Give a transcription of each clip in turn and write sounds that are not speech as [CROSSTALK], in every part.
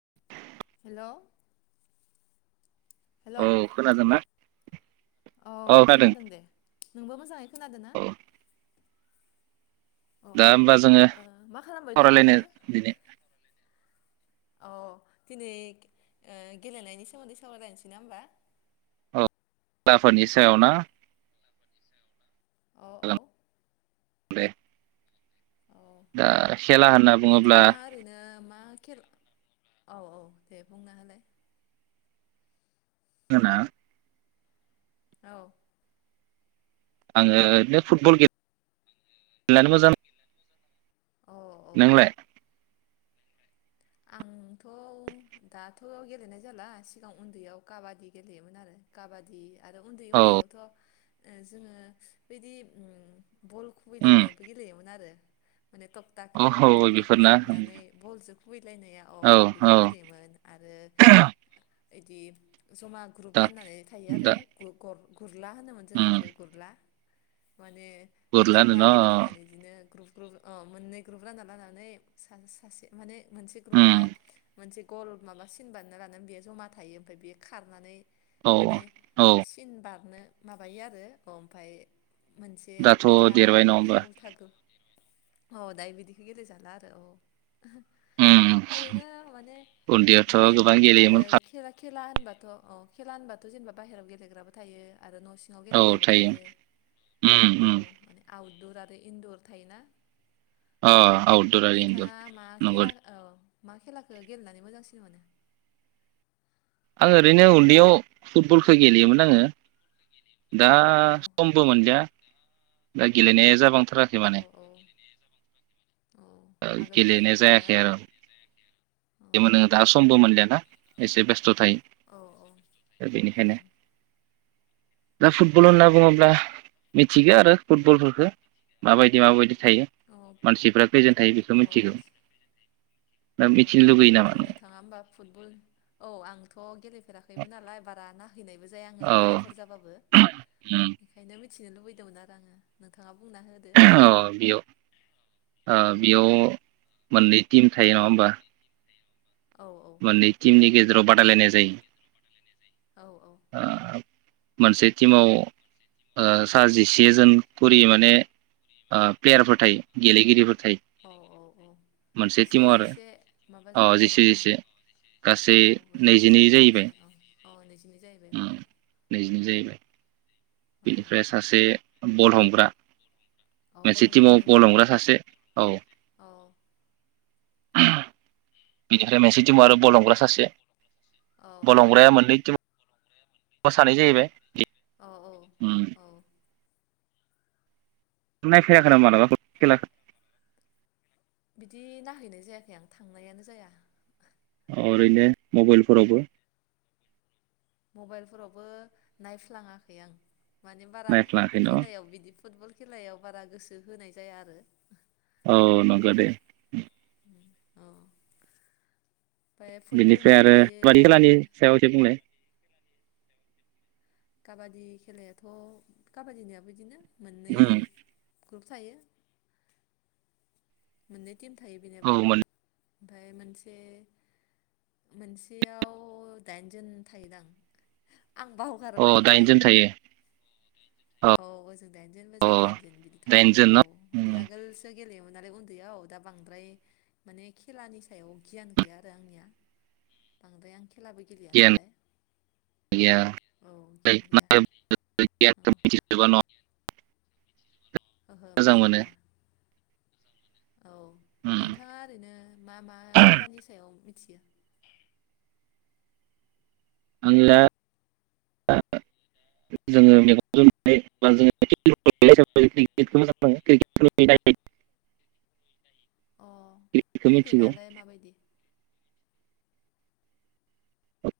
[INAUDIBLE] हेल' hello औ खोनादों ना औ खोनादों दे नोंबो मोजाङै खोनादो ना औ अ अ दा होमबा जोङो ओ मा खालामबाय दं सावरायलायनो नोङो दिनै औ दिनै ओ गेलेनायनि सोमोन्दै सावरायलायनोसै ना होमबा औ खेलाफोरनि सायाव ना औ औ [UNINTELLIGIBLE] दे औ दा खेला होनना बुङोब्ला नोंथाङा ओरैनो मा खेल औ औ दे बुंना होलाय [UNINTELLIGIBLE] औ आङो ओरैनो फुटबल [UNINTELLIGIBLE] मोजां औ औ नोंलाय आंथ' दाथ' गेलेनाय जाला सिगां उन्दैयाव काबादि गेलेयोमोन आरो काबादि आरो उन्दै औ उन्दै आवथ' जोङो बिदि ओम बल उम खुबैलायनायबो गेलेयोमोन आरो माने औ थखथाखो औ थखथाखो बेफोरना जाबनानै बल जो खुबैलायनाया औ अ औ बेखौ गेलेयोमोन आरो बिदि जमा दा ग्रुप राननानै थायो आरो दा ग -गुर -गुरला होनोमोन जों उम बेखौ गुरला माने गुरलानो जमा न लोगो नांनानै बिदिनो ग्रुप ग्रुप अ मोननै ग्रुप रानना लानानै सा-सासे माने मोनसे उम ग्रुपा मोनसे गल माबा सिनबानायना लाना बेयाव जमा थायो ओमफ्राय बे खारनानै औ माने औ सिन बारनो माबायो आरो ओमफाय मोनसे दाथ' उल्था देरबाय नङा माने होमबा उल्था गो औ दायो बिदिखौ गेले जाला आरो औ उम ओरैनो माने माने उन्दैयावथ' गोबां आरो गेलेयोमोन खेलाखौ खे खेला होनबाथ' अ खेला होनबाथ' जेनेबा बाहेरायाव गेलेग्राबो थायो आरो न' सिङाव गेलेग्राबो थायो उम उम औ दुर आरो इन्दुर थायोना अ आउटदुर आरो इन्दुर खेलाखौ औ मा खेलाखौ गेलेनानै मोजांसिन मोनो? आं ओरैनो उन्दैयाव फुटबलखौ गेलेयोमोन आङो दा औ समबो मोनलिया दा गेलेनाया जाबांथाराखै औ माने औ औ आगोल गेलेनाय गेलेयोमोन आरोना जायाखै आरो औ जनो दा समबो मोनलियाना एसे बेस्थ' थायो औ औ दा उम बेनिखायनो दा फुटबल होनना बुङोब्ला मिथिगौ आरो फुटबलफोरखौ माबायदि माबायदि थायो मानसिफ्रा खैजोन थायो बेखौ अ मिथिगौ दा अ मिथिनो लुगैयो नामा दे नों नोंथाङा होमबा फुटबल औ आंथ' [UNINTELLIGIBLE] फेराखैमोन नालाय बारा [UNINTELLIGIBLE] बैनायबो जाया आङो औ खेलाफोर जाबाबो बेखायनो मिथिनो लुबैदोंमोन आरो आङो नोंथाङा बुंना होदो दा अ बेयाव ओ बेयाव मोननै टिम थायो नङा होमबा? औ औ मोनानै टिमनि गेजेराव बादायलायनाय जायो औ औ ओ मोनसे टिमाव सा जिसे जोन खरि माने प्लेयारफोर थायो गेलेगिरिफोर थायो औ औ औ मोनसे जिसे टिमाव आरो जिसे माबा अ जाबाय जिसे आरोना? जिसे गासै औ बोजों जिसे नैजिनै ओजों जाहैबाय जिसे औ जाहैबाय औ ओम नैजिनो जाहैबाय औ बिनिफ्राय सासे बल हमग्रा औ बल मोनसे हमग्रा टिमाव थायोना गल हमग्रा सासे औ [INAUDIBLE] औ बिनिफ्राय मोनसे दङ आरो बल हमग्रा सासे औ औ बल हमग्राया मोननै ति अ सानै जाहैबाय औ हम औ नायफैयाखै मालाबा नों बल खेलाखौ? बिदि नायहैनाय जायाखै आं थांनायानो जाया। अ ओरैनो मबाइलफोरावबो मबाइलफोरावबो नायफ्लाङाखै आं माने बारा नायफ्लाङाखै न खेलायाव बिदि फुटबल खेलायाव बारा गोसो होनाय जाया आरो। औ नंगौ दे औ बिनिफ्राय आरो खलानि खेलानि सायाव एसे बुंनाय। काबादि खेलायाथ' काबादिनाबो बिदिनो मोननै हम ग्रुप थायो मोननै टिम थायो बेनाबो औ मोन ओमफाय मोनसे मोनसेयाव दाइनजोन थायोदां आं अ बावगारबाय माने दाइनजोन थायो औ ओजों दाइनजोन दाइनजोन बिदि थायो औ दाइनजोन न माने आगोलसो गेलेयो गैयाव दा बांद्राय माने खेलानि सायाव गियान गैया आरो आंनिया बांद्राय आं खेलाबो गेलेया गियान नालाय। औ गियान गैया औ [UNINTELLIGIBLE] ओहो मोजां मोनो मिथिजोबा औ उम नोंथाङा ओरैनो मा मा खेलानि सायाव थियो [UNINTELLIGIBLE] अ क्रिकेटखौ मिथिगौ क्रिकेटआलाय माबायदि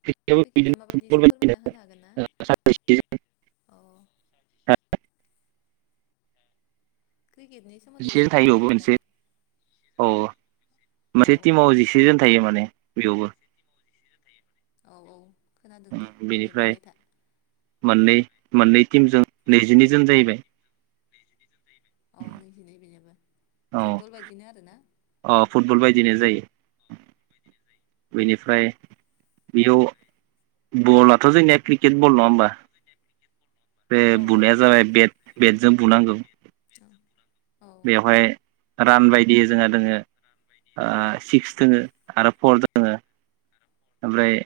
क्रिकेटआबो कैकेटआ बिदिनो माबायदि फुटबल एसे फोरमायना होनो हागोन ना बायदिनो अ क्रिकेटनि सोमोन्दै एसे जिसेजन थायो फोरमायना अबावबा होलाय मोनसे औ मोनसे औ टिमाव जिसेजन थायो माने बेयावनो औ औ खोनादों दे दे बेनिफ्राय बुंबाय था मोननै मोननै टिमजों नैजिनै जोन जाहैबाय औ नैजे नैबनोाबबो औ फुटबल बायदिनो आरोना अ फुटबल औ बायदिनो जायो बेनिफ्राय बेयाव बलाथ' जोंनिया क्रिकेट बल नङा होमबा बे औ औ बुनाया बल जाबाय ओं बेट बेटजों बुनांगौ औ बेवहाय रान बायदि जोंहा दोङो ओ सिक्स दोङो आरो फर दोङो ओमफ्राय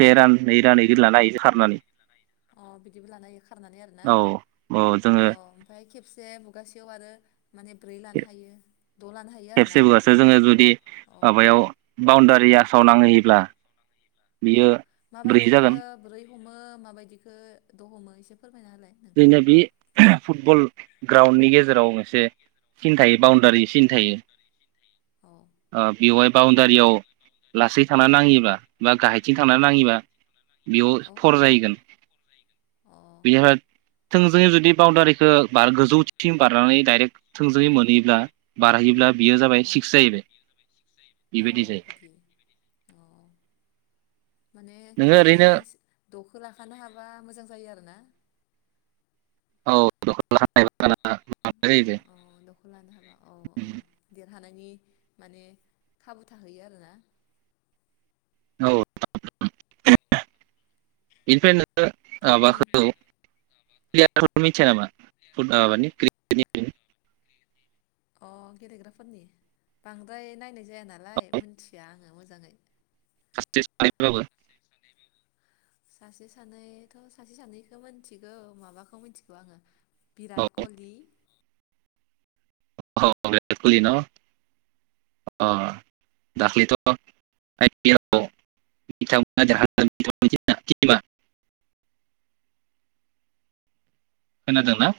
से रान नै रान इदि लानो हायोसो खारनानै अ बिदिबो लानो हायो खारनानै आरोना औ औ जोङो अ ओमफ्राय खेबसे से मुगासेयाव आरो माने ब्रै लानो हायो द' लानो हायो आरोना खेबसेबोआसो जोङो जुदि अ माबायाव बाउणडारिया फासावनांहोयोब्ला अ माबायदिखो बोरै हमो माबायदिखौ द हमो एसे फोर जोंना बे फुटबल ग्राउणडनि गेजेराव एसे सिन थायो बाउण्डारि सिन थायो औ अ बेवहाय बाउण्डारियाव लासै थांना नाङैबा बा गाहायथिं थांना नाङैबा बेयाव औ फर जाहैगोन अ [UNINTELLIGIBLE] थोंजोङै जुदि बाउण्डारिखौ बार गोजौथिं बारनानै डाइरेक्ट थोंजोङै मोनहैब्ला बारहैयोब्ला बेयो जाबाय औ सिक्स जाहैबाय अ बेबायदि जायो बिदि अ माने नोङो खेबसेनो ओरैनो दखौ लाखानो हाब्ला मोजां जायो आरो ना औ दखान [UNINTELLIGIBLE] औ औ दखौ लानो हाबा औ औ देरहानाय म खाबु थाहैयो आरोना औ बेनिफ्रायनो आबाख नों [UNINTELLIGIBLE] प्लेयारफोरखौ मिथिया नामा फुत ओ माबानि क्रिकेटनि अ गेलेग्राफोरनि बांद्राय नायनाय जाया नालाय मिथिया आङो मोजाङै सासे सानैबाबो सासे सानैथ सासे सानैखौ मिथिगौ माबाखौ मिथिगौ आङो औ बिराट कहलि अ बिराट कहलि न अ दाख्लैथ आइ पि एल आव बिथांमोनना [UNINTELLIGIBLE] खोनादोंना